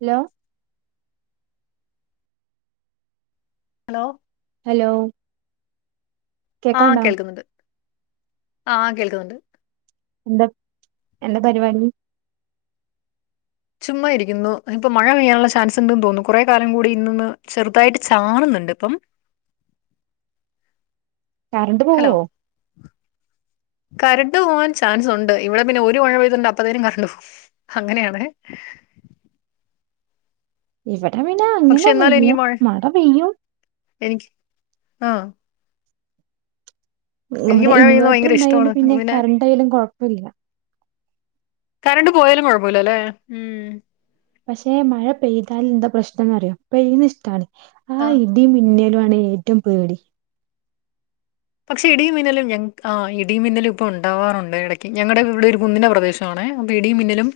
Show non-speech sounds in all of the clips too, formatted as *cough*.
Hello hello hello ആഹ് കേക്കാണ്ടാ കേൾക്കുന്നുണ്ട് ആഹ് കേൾക്കുന്നുണ്ട് എന്താ എന്താ പരിപാടി ചുമ്മാ ഇരിക്കുന്നു ഇപ്പൊ മഴ പെയ്യാനുള്ള ചാൻസ് ഉണ്ട്ന്ന് തോന്നുന്നു കുറെ കാലം കൂടി ഇന്ന്ഒന്ന് ചെറുതായിട്ട് ചാറുന്നുണ്ട് ഇപ്പം കറണ്ട് ഹലോ പോവോ കരണ്ട് പോവാൻ ചാൻസ് ഉണ്ട് ഇവിടെ പിന്നെ ഒരു മഴ പെയ്തിണ്ട് അപ്പഴത്തേനും കരണ്ട് പോകും അങ്ങനെയാണ് ഇവടെ വിന്നാ പക്ഷെ എന്നാലും അങ്ങനെയൊന്നുല്ല എനിക്ക് മഴ മട പെയ്യും എനിക്ക് ആഹ് ഏ എനിക്ക് വടെ മഴ പെയ്യുന്നത് ഇൻവേർട്ടർ ഭയങ്കര ണ്ടായൊണ്ട് ഇഷ്ടമാണ് പിന്നെ കറണ്ടൊ യാലും കൊഴപ്പല്ല്യ കരണ്ട് പോയാലും കൊഴപ്പില്ലല്ലേ? ഊം പഷേ മഴ പെയ്താല്ന്താ പ്രശ്നംന്നറിയോ പെയ്യുന്നിഷ്ടാണ് ആ ആഹ് ഇ ടീം മിന്നലു ആണ് ഏറ്റം പേടി പക്ഷെ ഇടിയുംമിന്നലും ഞങക് ആഹ് ഇടിയും മിന്നലും പ്പൊ ണ്ടാവാറുണ്ട് എടയ്ക്ക് ഞങ്ങടെ വീട് ഒരു കുന്നിന്റെ പ്രദേശ് ത്താണേ അപ്പിടിയും മിന്നലും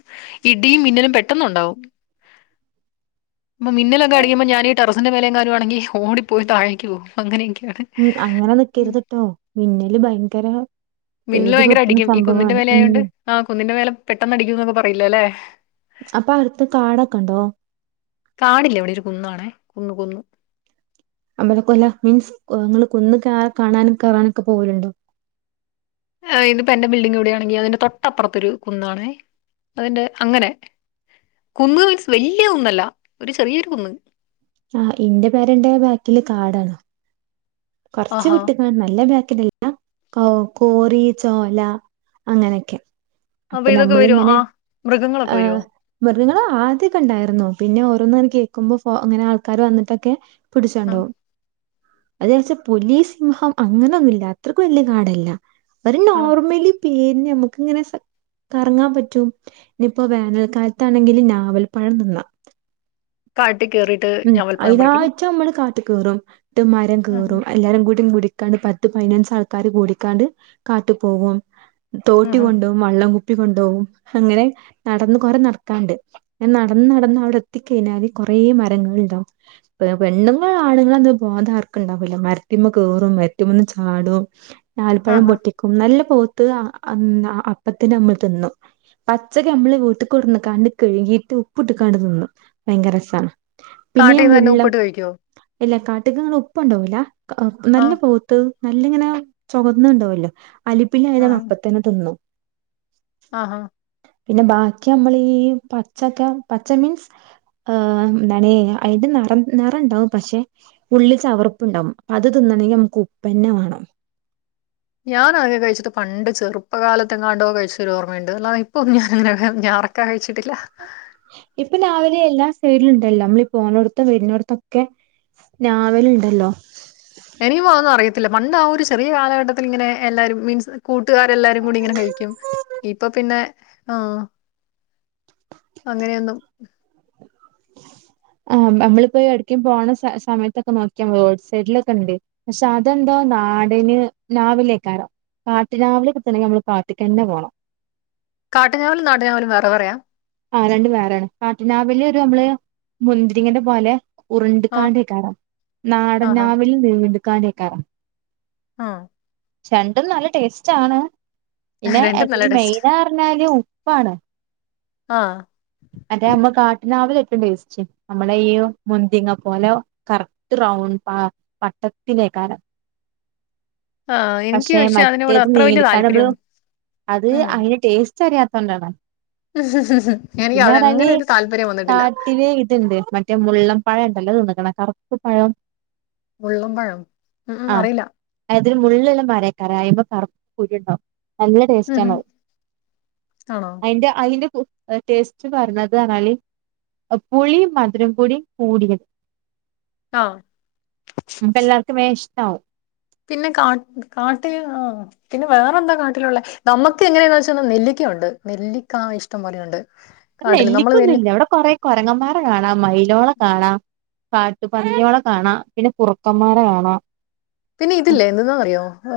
ഇടിയും മിന്നലും പെട്ടെന്നുണ്ടാവും *inaudible* മ്മ മിന്നലാെക്കെയടിക്കുമ്പോ ഞാനീ ടെറസിന്റെ മേലെയെങ്ങാനു ആണെങ്കി ഓടി പോയി താഴേക്കു പോവു അങ്ങനെയൊക്കെയാണ് ഉം അങ്ങനെ നിക്കരുത്ട്ടോ മിന്നല് ഭയങ്കര മിന്നല് പേടി ഭയങ്കര പെട്ടുന്ന അടിക്കും ഈ കുന്നിന്റെ സംഭവമാണ് ഉം മേലെയായോണ്ട് ആ കുന്നിന്റെ മേല പെട്ടെന്നടിക്കുന്നൊക്ക പറീല്ലല്ലേ? അപ്പടുത്ത് കാടൊക്കെണ്ടോ? കാടില്ലിവിടെയൊരു കുന്നാണേ കുന്ന് കുന്ന് അമ്പല കൊല്ല മീൻസ് കൊ ങ്ങള് കുന്ന് കാ കാണാനും കേറാനൊക്കെ പോവല്ണ്ടോ? ഏ ഇതിപ്പോ എന്റബിൽഡിംഗിവിടെയാണെങ്കി അതിന്റെ തൊട്ടപ്പുറത്തൊരു കുന്നാണേ അതെന്റെ അങ്ങനെ കുന്ന് വിൻസ് വല്ല്യ കുന്നല്ല ഒരു ചെറിയൊരു കുന്ന് ആഹ് ഇന്റെ പെരന്റെ ബേക്കില് കാടാണ് കൊർച്ച് ആഹാ വിട്ട്ക്കാണ് നല്ല ബേക്കിത് എ കൗ കോറി ചോല അങ്ങനൊക്കെ അപ്പ അപ്പൊ ഇതൊക്കെ വരുവോ ഞമ്മളിങ്ങനെ ആ മൃഗങ്ങളൊക്കെ ആഹ് വരുവോ മൃഗങ്ങള് ആദ്യൊക്കെണ്ടായിരുന്നു പിന്നെ ഓരോന്നത് കേക്കുമ്പൊ ഫൊ അങ്ങനെ ആൾക്കാര് വന്ന്ട്ടൊക്കെ ആ പിടിച്ചോണ്ടോവും അത്ചാരിച്ച് പുലി, സിംഹം അങ്ങനെയൊന്നുല്ല അത്രക്ക് വല്ല്യ കാടല്ല ഒര് ആ നോർമലി പീൻ ഞമ്മക്കിങ്ങനെ സ കറങ്ങാം പറ്റും നിപ്പോ വേനൽക്കാലത്താണെങ്കില് ഞാവൽ പഴം തിന്നാ കാട്ടി കേറി ഉം അയിനാട്ടമ്മള് കാട്ട് കേറും. ട്ട് മരം ആഹാ കേറും. എല്ലാരും കൂടി വിടിക്കാണ്ട് പത്ത് പയിനഞ്ചാൾക്കാര് കൂടിക്കാണ്ട് കാട്ട് പോകും തോട്ടി ആഹാ കൊണ്ടോവും വള്ളം കുപ്പി കൊണ്ടോവും ഹങ്ങനെ നടന്ന് കൊറെ നടക്കാണ്ട് ങ്ങൻ നടന്ന് നടന്നവിടെ ത്തിക്കെയ്ഞ്ഞാല് കൊറേ മരങ്ങള്ണ്ടാവും പെ പെണ്ണ്ങ്ങളാണുങ്ങൾന്ന് ബോധാർക്കുണ്ടാവൂല്ല മരത്തിമ്മ കേറും മരത്തിമ്മന്ന് ചാടു ഞാലിപ്പഴം ആഹാ പൊട്ടിക്കും നല്ല പൊഅത്ത അ അന്ന അപ്പത്തന്നമ്മള് തിന്നും പച്ചക്കമ്മള് വീട്ട്കൊടന്ന്കാണ്ട് കഴുകീറ്റ് ഉപ്പിട്ട്കാണ്ട് തിന്നു ഭയങ്കരസാണ് പിന്നെയ കാട്ടീന്ന് തന്നെ മുള്ളം ഉപ്പിട്ട് കഴിക്കോ എല്ല കാട്ടുക്കങ്ങള് ഉപ്പൊണ്ടോവൂല കഅ ആ നല്ല പൊ ത്ത് നല്ലിങ്ങനെ ചൊവന്ന ണ്ടാവല്ലോ അലിപ്പില്ലയതാണ പ്പത്തന്നെ തിന്നു ആ ആഹ് പിന്നെ ബാക്കിയമ്മളീ പച്ചക്ക പച്ച മീൻസ് ഏ ന്നണേ അയിന്റെ നെറം നെറണ്ടാവും പഷേ ഉള്ളി ചവർപ്പ്ണ്ടാവും അത് തിന്നണെങ്കിയമ്മക്ക് ഉപ്പന്നെ വാണം ഞാനാകെ കഴിച്ചത് പണ്ട് ചെറുപ്പ കാലത്തെങ്ങാണ്ടോ കഴിച്ചൊരോർമ്മയുണ്ട് അല്ലാതെ ഇപ്പൊന്നു ഞാനങ്ങനെ *unintelligible* കഴിച്ചിട്ടില്ല ഇപ്പം ഞാവലെ എല്ലാ സൈഡിലിണ്ടല്ലോ അമ്മളീ പോന്നോട്ത്തും വരുന്നോട്ത്തൊക്കെ ഞാവല്ണ്ടല്ലോ എനിക്കിപോ അഒന്നുഅറിയത്തില്ല പണ്ട് ആ ഒരു ചെറിയ കാലഘട്ടത്തിലിങ്ങനെ എല്ലാരും മീൻസ് കൂട്ടുകാരെല്ലാരും കൂടിയിങ്ങനെ കഴിക്കും ഇപ്പൊ പിന്നെ ആഹ് അങ്ങനെയൊന്നും *inaudible* ആ മ്മ അമ്മളിപ്പോ ഏട്കേ പോണ സ സമയത്തൊക്കെ നോക്കിയാ റോഡ്സൈഡിലൊക്കെണ്ട് പഷേ അതെന്തോ നാടന് ഞാവിലേക്കാരോ കാട്ട് ഞാവല് കിട്ടണെങ്കിയമ്മള് കാട്ട്ക്കന്നെ പോണം കാട്ട് ഞാവലും നാട്ടു ഞാവലും വേറ വേറെയാ? ആ രണ്ടും വേറെയാണ് കാട്ട് ഞാവല് ഒരു ഞമ്മള് മുന്തിരിങ്ങന്റെ പോലെ ആഹ് ഉര്ണ്ട്ക്കാണ്ടിക്കറാം ആഹാ നാടൻഞ്ഞാവല് നീണ്ട്ക്കാണ്ട് ആയ്ക്കാരം ആഹ് രണ്ടും നല്ല ടേസ്റ്റ് ആണ് പിന്നെ രണ്ടും നല്ല ഈ ടേസ്റ്റാ. മെയിന പറഞ്ഞാല് ഉപ്പാണ് ആഹ് അതെ ഞമ്മ കാട്ടിഞാവലാ ഏറ്റവും ടെസ്റ്റ് നമ്മള ഈ മുന്തിങ്ങ പോലെ കറക്റ്റ് റൗണ്ട് പ വട്ടത്തിലേയ്ക്കാരം ആഹ് എനിക്ക് പക്ഷെ അതിനോട് മറ്റേത് അത്ര വലിയ നീണ്ട്ക്കാണ്ട് താല്പര്യം അത് ഉം അതിന്റെ ടേസ്റ്റ് അറിയാത്തോണ്ടാണ് എനിക്ക് പിന്നെ പറഞാല് അതങ്ങനെ ഒരു താല്പര്യം വന്നിട്ടില്ല. കാട്ടില് ഇതുണ്ട് മറ്റേ മറ്റ മുള്ളൻ പഴം ഉണ്ടല്ലോ അത് തിന്ന് ക്കണേ കറുപ്പ് പഴം മുള്ളൻ പഴം ഉം അറിയില്ല അതായത് മുള്ള് ഉള്ള മരം ആയ്ക്കാരം ആയ്മെ കറപ്പ് കുരു ഉണ്ടാകും നല്ല ഉം ടേസ്റ്റ ആണ് ഉം അത് ആണോ? അയിന്റെ അയിന്റെ കു ടേസ്റ്റ് പറഞ്ഞത്ണല് പുളി മധുരം കുടി കൂടിയത് ആഹ് വേ ഇഷ്ടാവവും പിന്നെ കാ കാട്ടിൽ ആ പിന്നെ വേറെ എന്താ കാട്ടിലുള്ള നമുക്ക് എങ്ങനെയ വെച്ചാ നെല്ലിക്കയുണ്ട് നെല്ലിക്ക ഇഷ്ടം പോലെയുണ്ട് കാട്ടില് നമ്മള് നെല്ലിക്കൊന്നും നെല്ലി ഇല്ല ഇവിടെ കൊറെ കുരങ്ങന്മാര കാണാം മൈലോളെ കാണാം കാട്ടുപന്നികളെ കാണാം പിന്നെ കുറുക്കന്മാരെ കാണാം പിന്നെ ഇതില്ലേ എന്തെന്നാ അറിയോ ആ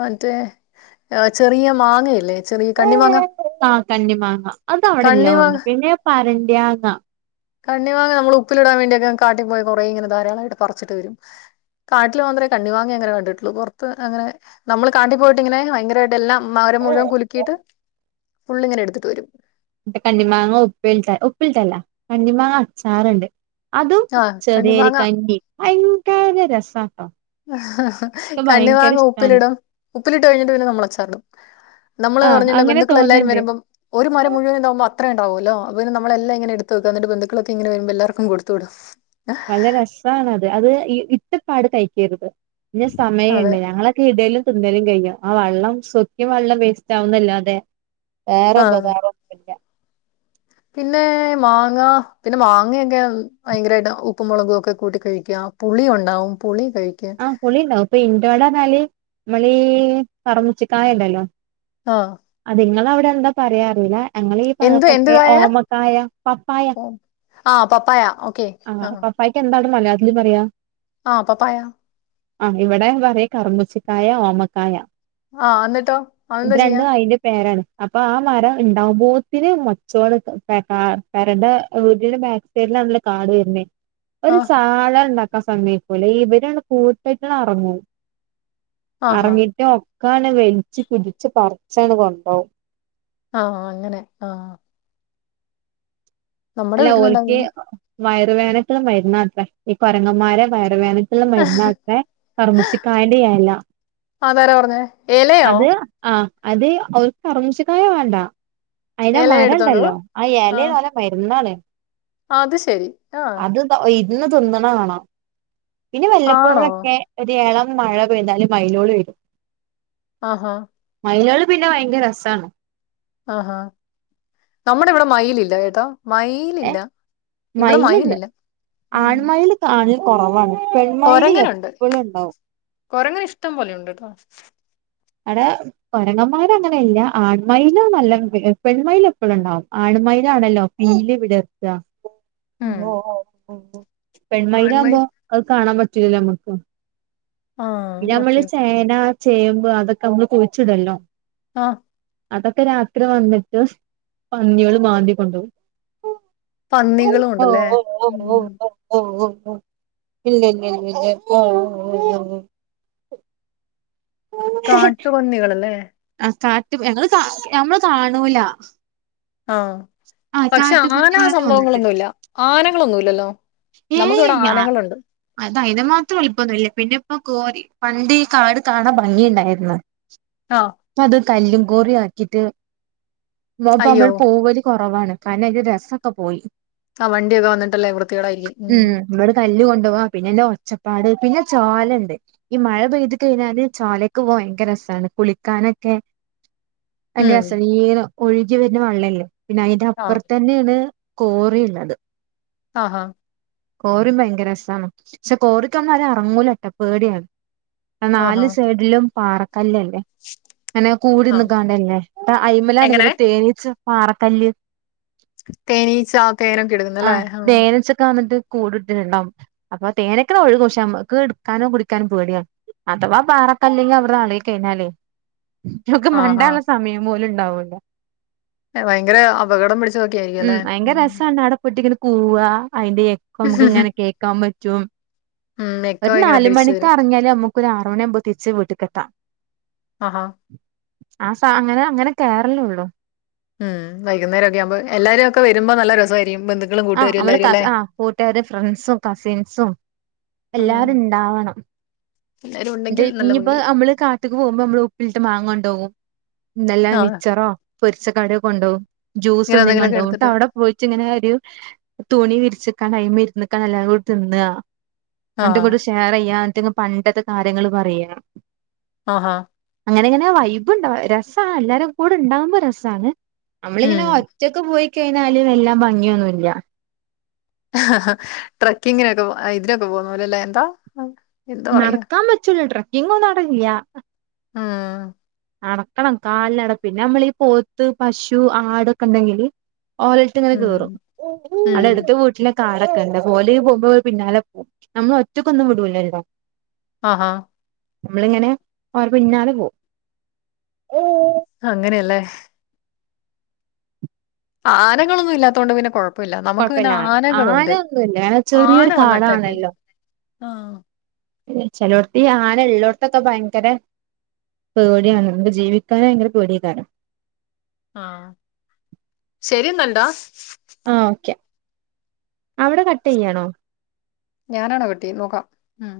മറ്റേ ചെറിയ മാങ്ങയല്ലേ ചെറിയ കണ്ണി മാങ്ങ കന്നി മാങ്ങ അത അവിടെ ഇല്ല തേനുന്നു പിന്നെ പരണ്ടിയാങ്ങ കണിമാങ്ങാ നമ്മൾ ഉപ്പിലിടാൻ വേണ്ടിയൊെ കാട്ടിൽ പോയി കുറേ ഇങ്ങനെ ധാരാളമായിട്ട് പറിച്ചിട്ട് വരും കാട്ടിൽ മാത്രമേ കണിമാങ്ങാ അങ്ങനെ കണ്ടിട്ടുള്ളു പുറത്ത് അങ്ങന നമ്മള് കാട്ടിൽ പോയിട്ട് ഇങ്ങനെ ഭയങ്കരമായിട്ട് എല്ലാം മരം മുഴുവൻ കുലുക്കിയിട്ട് ഫുള്ള് ഇങ്ങനെ എടുത്തിട്ട് വരും കണ്ടിമാങ്ങ ഉപ്പിട്ട ഉപ്പിട്ടല്ല കണിമാങ്ങ അച്ചാറുണ്ട് അതും ആഹ് ചെറിയൊരു കണ്ണിമാങ്ങ കഞ്ഞി ഭയങ്കരം രസട്ടോ കണിമാങ്ങാ ഇഷ്ടാണ് ഉപ്പിലിടും ഉപ്പിലിട്ട് കഴിഞ്ഞിട്ട് പിന്നെ നമ്മള അച്ചാറിടും നമ്മള് ആ പറഞ്ഞ അങ്ങനെ ബന്ധുക്കൾ എല്ലാരും തോന്ന്ണ്ട് വരുമ്പം ഒരു മരം മുഴുവനും ഉണ്ടാവുമ്പോ അത്ര ഉണ്ടാവുമല്ലോ അപ്പം പിന്ന നമ്മളല്ലാം എടുത്ത് വെക്ക എന്നിട്ട് ബന്ധുക്കൾ ഒക്കെ ഇങ്ങനെ വരുമ്പോൾ എല്ലർക്കും കെടുത്ത് വിടും നല്ല രെസണത് അത് ഇറ്റപ്പാട് കഴിക്കരുത് പിന്നെ അതെ സമയമുണ്ട് ഞങ്ങള ഇടേലും തിന്നേലും കഴിയും ആ വെള്ളം സുർക്കും വെള്ളം വേസ്റ്റ് ആവുന്ന് അല്ലാതെ വേറെ ആഹ് *unintelligible* പിന്നെ മാങ്ങ പിന്നെ മാങ്ങയൊക്കെ ഭയങ്കരമായിട്ട് ഉപ്പും മുളകും ഒക്കെ കൂട്ടി കഴിക്കാം പുളി ഒണ്ടാവും പുളി കഴിക്ക ആഹ പൊളി ഉണ്ടാവും ഇന്റെടെ പറഞ്ഞാല് നമ്മളീ പറുക്കുച്ചി കായണ്ടല്ലോ ആഹ് അത് ഇങ്ങളെ അവിടെ എന്താ പറയാറില്ല ഞങ്ങീളി. ഈ എന്ത് എന്ത് ഭാഗത്തൊക്കെ കായ ഓമക്കായ പപ്പായ ആ പപ്പായ ഓക്കെ ആ ആഹ് പപ്പായയ്ക്ക് എന്താണ് മലയാളത്തില് പറയാ ആ പപ്പായ ആ ഇവിടെ പറയും കറുമൂസ കായ ഓമക്കായ ആഹ് എന്നിട്ടോ ഇത് അതെന്താ ചെയ്യാ രണ്ടും അതിന്റെ പേരാണ് അപ്പൊ ആ മരം ഉണ്ടാവകുമ്പോത്തിന് മെച്ചോള് പേരടെ *unintelligible* രിലാണ കാട് വരുന്നേ ഒരു ആഹ് സാദനം ഉണ്ടാക്കാൻ സമയ്ക്കൂലാ ഇവരാണ് കൂട്ടം ആയിട്ട് ഇറങ്ങും ആഹാ ഇറങ്ങിട്ട് ക്കാണ് വലിച്ചച്ച് കുടിച്ച് പറച്ചാണ് കൊണ്ടോവും ആഹ് അങ്ങനെ ആഹ് നമ്മുടെ അല്ല ഓല്ക്കെ വീട്ടിലുണ്ടായിരുന്നു ആഹ് വയറ് വേനക്കും മെര്ന്നാത്രെ ഈ കൊരങ്ങന്മാരെ വയറ് വേന ക്ക്ള്ള മരുന്നാത്രെ കർമൂസിക്കായന്റെയെലാ അതരാ പറ്ഞ്ഞേ അത് ആഹ് അത് ഓല് കർമൂസക്കായ വാണ്ട അയിന്റെ എല എടുത്തോണ്ട് പോവും മരണ്ടല്ലോ ആയെലെ ആഹ് ഓലെ മെര്ന്നാണ് അത് ശരി ആഹ് *unintelligible* ഇര്ന്ന് തിന്ന്ണെ കാണാ പിന്നെ ആണോ? വെല്ലപ്പോഴൊക്കെ ഒര് എളം മഴ പെയ്താല് മയിലോള് വെരും ആഹ് ഹാ മയിലാള് പിന്നെ ഭയങ്കര രസ്സാണ് ആഹ് ഹാ നമ്മടെ ഇവടെ മയിലില്ല കേട്ടോ ഏ മയിലില്ല ഇവടെ മയിലില്ല ഉം കാണ്ല് കൊറവാണ് കൊരങ്ങനുണ്ട് കൊരങ്ങന് ഇഷ്ടം പോലെയുണ്ട്ട്ടോ ആടെ കൊരങ്ങന്മാര് അങ്ങനെയില്ല ആൺമയിലോ നല്ലം വെ എ പെൺമയില് എപ്പഴുണ്ടാവും ആൺമയിലാണല്ലോ പീലി വിടർത്താ ഉം. പെൺമയില് ആൺമയിൽ ആവുമ്പോ അഹ് കാണാൻ പറ്റൂല്ലല്ലോ ഞമ്മക്ക് ആ പിന്നെ ഞമ്മള് ഓക്കെ. ചേന, ചേമ്പ് അതൊക്കെ അമ്മള് കുഴിച്ച്ടൊല്ലോ ആഹ് അതൊക്കെ രാത്രി വന്ന്ട്ട് പന്നിയള് മാന്തി കൊണ്ടോവും പന്നികളും ഉണ്ടല്ലേ ഉം ! ! ! ! ! ! ! ! ! ! കാട്ട് പന്നികളല്ലേ ആഹ് കാട്ട് ഞങ്ങള് കാ ഞമ്മള് കാണൂല ആഹ് ആ പക്ഷേ ആന കാട്ടുപന്നികളന്നെ വന്നിണ്ട് സംഭവങ്ങളൊന്നുവില്ല ആനകളൊന്നുവില്ലല്ലോ ഏഹ് ഞാൻ അത അയിന് മാത്രം വെല്പ്പൊന്നും ഇല്ല പിന്നെ ഇപ്പ കോരി പണ്ട് ഈ കാട് കാണാ ഭംഗി ഇണ്ടാര്ന്ന് ! ! ! ! ! ! ! ! ! ! ആഹ് ഇപ്പ അത് കല്ലും കോറിയാക്കിട്ട് അയ്യോ! *unintelligible* പോവല് കൊറവാണ് കാരണം അയിന്റെ രസൊക്ക പോയി ആഹ് വണ്ടിയൊക്കെ വന്നിട്ടല്ലേ വൃത്തികേടായിരിക്ക്യും ഉം മ്മട് കല്ല് കൊണ്ടോവാ പിന്നെയെന്നാ ഒച്ചപ്പാട് പിന്നെ ചോലണ്ട് ഈ മഴ പെയ്ത് കഴിഞ്ഞാല് ചോലക്കെ ഭയങ്കര രസാണ് കുളിക്കാനൊക്കെ ഭയങ്കര ഉം. രസാണ് *unintelligible* ഒഴുകി വെര്ന്ന വള്ളല്ലേ പിന്നെ അയിന്റെ ആ. അപ്പറ്ത്തന്നേണ് കോറി ഇള്ളത് ആഹ് ഹാ കോറിം ഭയങ്കര രസാണ് പക്ഷേ കോറിക്കമ്മാരും അറങ്ങൂലട്ടോ പേടിയാണ് ആഹ് ആഹാ. നാല് സൈഡ്ലും പാറക്കല്ലല്ലേ ഇങ്ങനെ ആ കൂടിന്ന്ക്കാണ്ടല്ലേ ഇപ്പ എങ്ങനെ? അയിമ്മലാണെങ്കിലോ തേനിച്ച പാറക്കല്ല് തേനീച്ചാ *unintelligible* ഉം തേനീച്ചക്കാ വന്ന്ട്ട് കൂട് ഇട്ട്ണ്ടാവും അപ്പൊ തേനൊക്കെനെ ഒഴുകും പക്ഷേ ഞമ്മക്ക് ഇട്ക്കാനോ കുടിക്കാനും പേടിയാ അഥവാ പാറക്കല്ലെങ്ങി അവട്ന്ന് അളകി കഴിഞ്ഞാലെ ഇന്ക്കൊക്ക മണ്ടാ ആഹാ. ഇള്ളെ സമയം പോലുണ്ടാവൂല്ല ഏഹ് ഭയങ്കരെ അപകടം പിടിച്ചതൊക്കെ ആയിരിക്ക്യല്ലെ കൊട്ടിങ്ങനെ കൂവാ അയിന്റെ എക്കോ ഞമ്മക്ക്ങ്ങനെ കേക്കാൻ പറ്റും ഉം. ഇക്ക ഒരു ഭയങ്കര നാല് തിരിച്ചു വരും. മണിക്കറങ്ങിയാല് അമ്മക്കൊര് ആറ് മണിയാവുമ്പോ തിരിച്ച് വീട്ട്ക്കെത്താ ആഹ് ഹാ ആഹ് സ അങ്ങനെ അങ്ങനെ കേറലൊള്ളു ഉം വൈകുന്നേരം ഒക്കെ ആകുമ്പോ എല്ലാരും ഒക്കെ വരുമ്പോ നല്ല രസമായിരിക്കും ബന്ധുക് ആഹ് അവള ക ആഹ് കൂട്ടുകാരും ഫ്രണ്ട്സും കസിൻസും ഉം. എല്ലാരും ണ്ടാവണം എല്ലാരും ത് ഉണ്ടെങ്കിൽ നല്ല ഇനിയിപ്പ ഭംഗിയായിരിക്കും. മ്മള് കാ ഇത്തക്ക് പോകുമ്പോ നമ്മള് ഉപ്പിലിട്ട മാങ്ങാണ്ടൊക്കും ഇന്തെല്ലാം ആഹ്. മിച്ചറോ പൊരിച്ച കടയൊക്കൊണ്ടോകും ജ്യൂസ് ഇങ്ങനെ എന്തെകീം എന്തെങ്കിലുമൊക്കെ കൊണ്ടോവും എടുത്തിട്ട് ട്ടാഅവിടെ പോയിട്ടിങ്ങനെ ഒരു തുണി വിരിച്ച്ക്കാണ്ട് അയിമ്മെ ഇരുന്നക്കന്നല്ലാതെ ഓള് തിന്നാ ആഹ്. പണ്ട്ങ്ങിട്ടു ഷെയറ്യ്യാ ഇറ്റുങ്ങ പണ്ടത്തെ കാര്യങ്ങള് പറയാ അഹ് ആഹ് അങ്ങനെ ഇങ്ങനെ വൈബ്ണ്ട രസആ എല്ലാരും കൂടെ ഉണ്ടാവുമ്പോ രസാണ് ഉം. നമ്മളിങ്ങനെ ഒറ്റക്ക് പോയി കഴിഞ്ഞാല് എല്ലാം ഭംഗിയൊന്നുല്ല ആഹ് ട്രക്കിങ്ങിനൊക്കെ പോ ഇതിനോക്കെ പോന്ന പോലെ ല്ലേ എന്താ എന്താ പറയാ? നടക്കാ പറ്റൂല്ല ട്രക്കിങ്ങൊന്നും അവെടെയില്ല ആഹ് നടക്കണം കാൽനട പിന്നെ അമ്മളീ ഈ പോത്ത് പശു ആടൊക്കെണ്ടെങ്കില് ഓലേ റ്റ്ങ്ങനെ ഉം. കിറും ഉം. അടെ അടുത്ത വീട്ടിലെ കാടൊക്കെ ണ്ട് പ്പോല് പോക്മ്പോ പിന്നാലെ പോകും നമ്മളൊറ്റയ്ക്കൊന്നും വിടൂലല്ലോ ആഹാ മ്മളിങ്ങനെ ഓര് പിന്നാലെ പോകും *inaudible* ഓ അങ്ങനെയല്ലേ ആനകളെന്നും ഇല്ലാത്തതൊണ്ട് പിന്നെ കൊഴ പ്പില്ല നമുക്ക് പിന്നെ കൊഴപ്പല്ല ആനകളുണ്ട് ആനൊന്നുല്ല അങ്ങനെ ആന ചെറിയൊരു വന്നറ്റാക്ക് ചെയ്യും കാടാണല്ലോ ആഹ് ചെലോർത്തി ആന ഉള്ളോട്ത്ത്ക്കെ ഭയങ്കര പേടിയാണ് നമുക്ക് ജീവിക്കാൻ ഭയങ്കര പേടിയെക്കാരം ആഹ് ശരിയുന്നണ്ടോ ആഹ് ഓക്കെ അവിടെ കട്ട് ചെയ്യാണോ ഞാനാണോ കട്ട് ചെയ്യ് നോക്കാം ഉം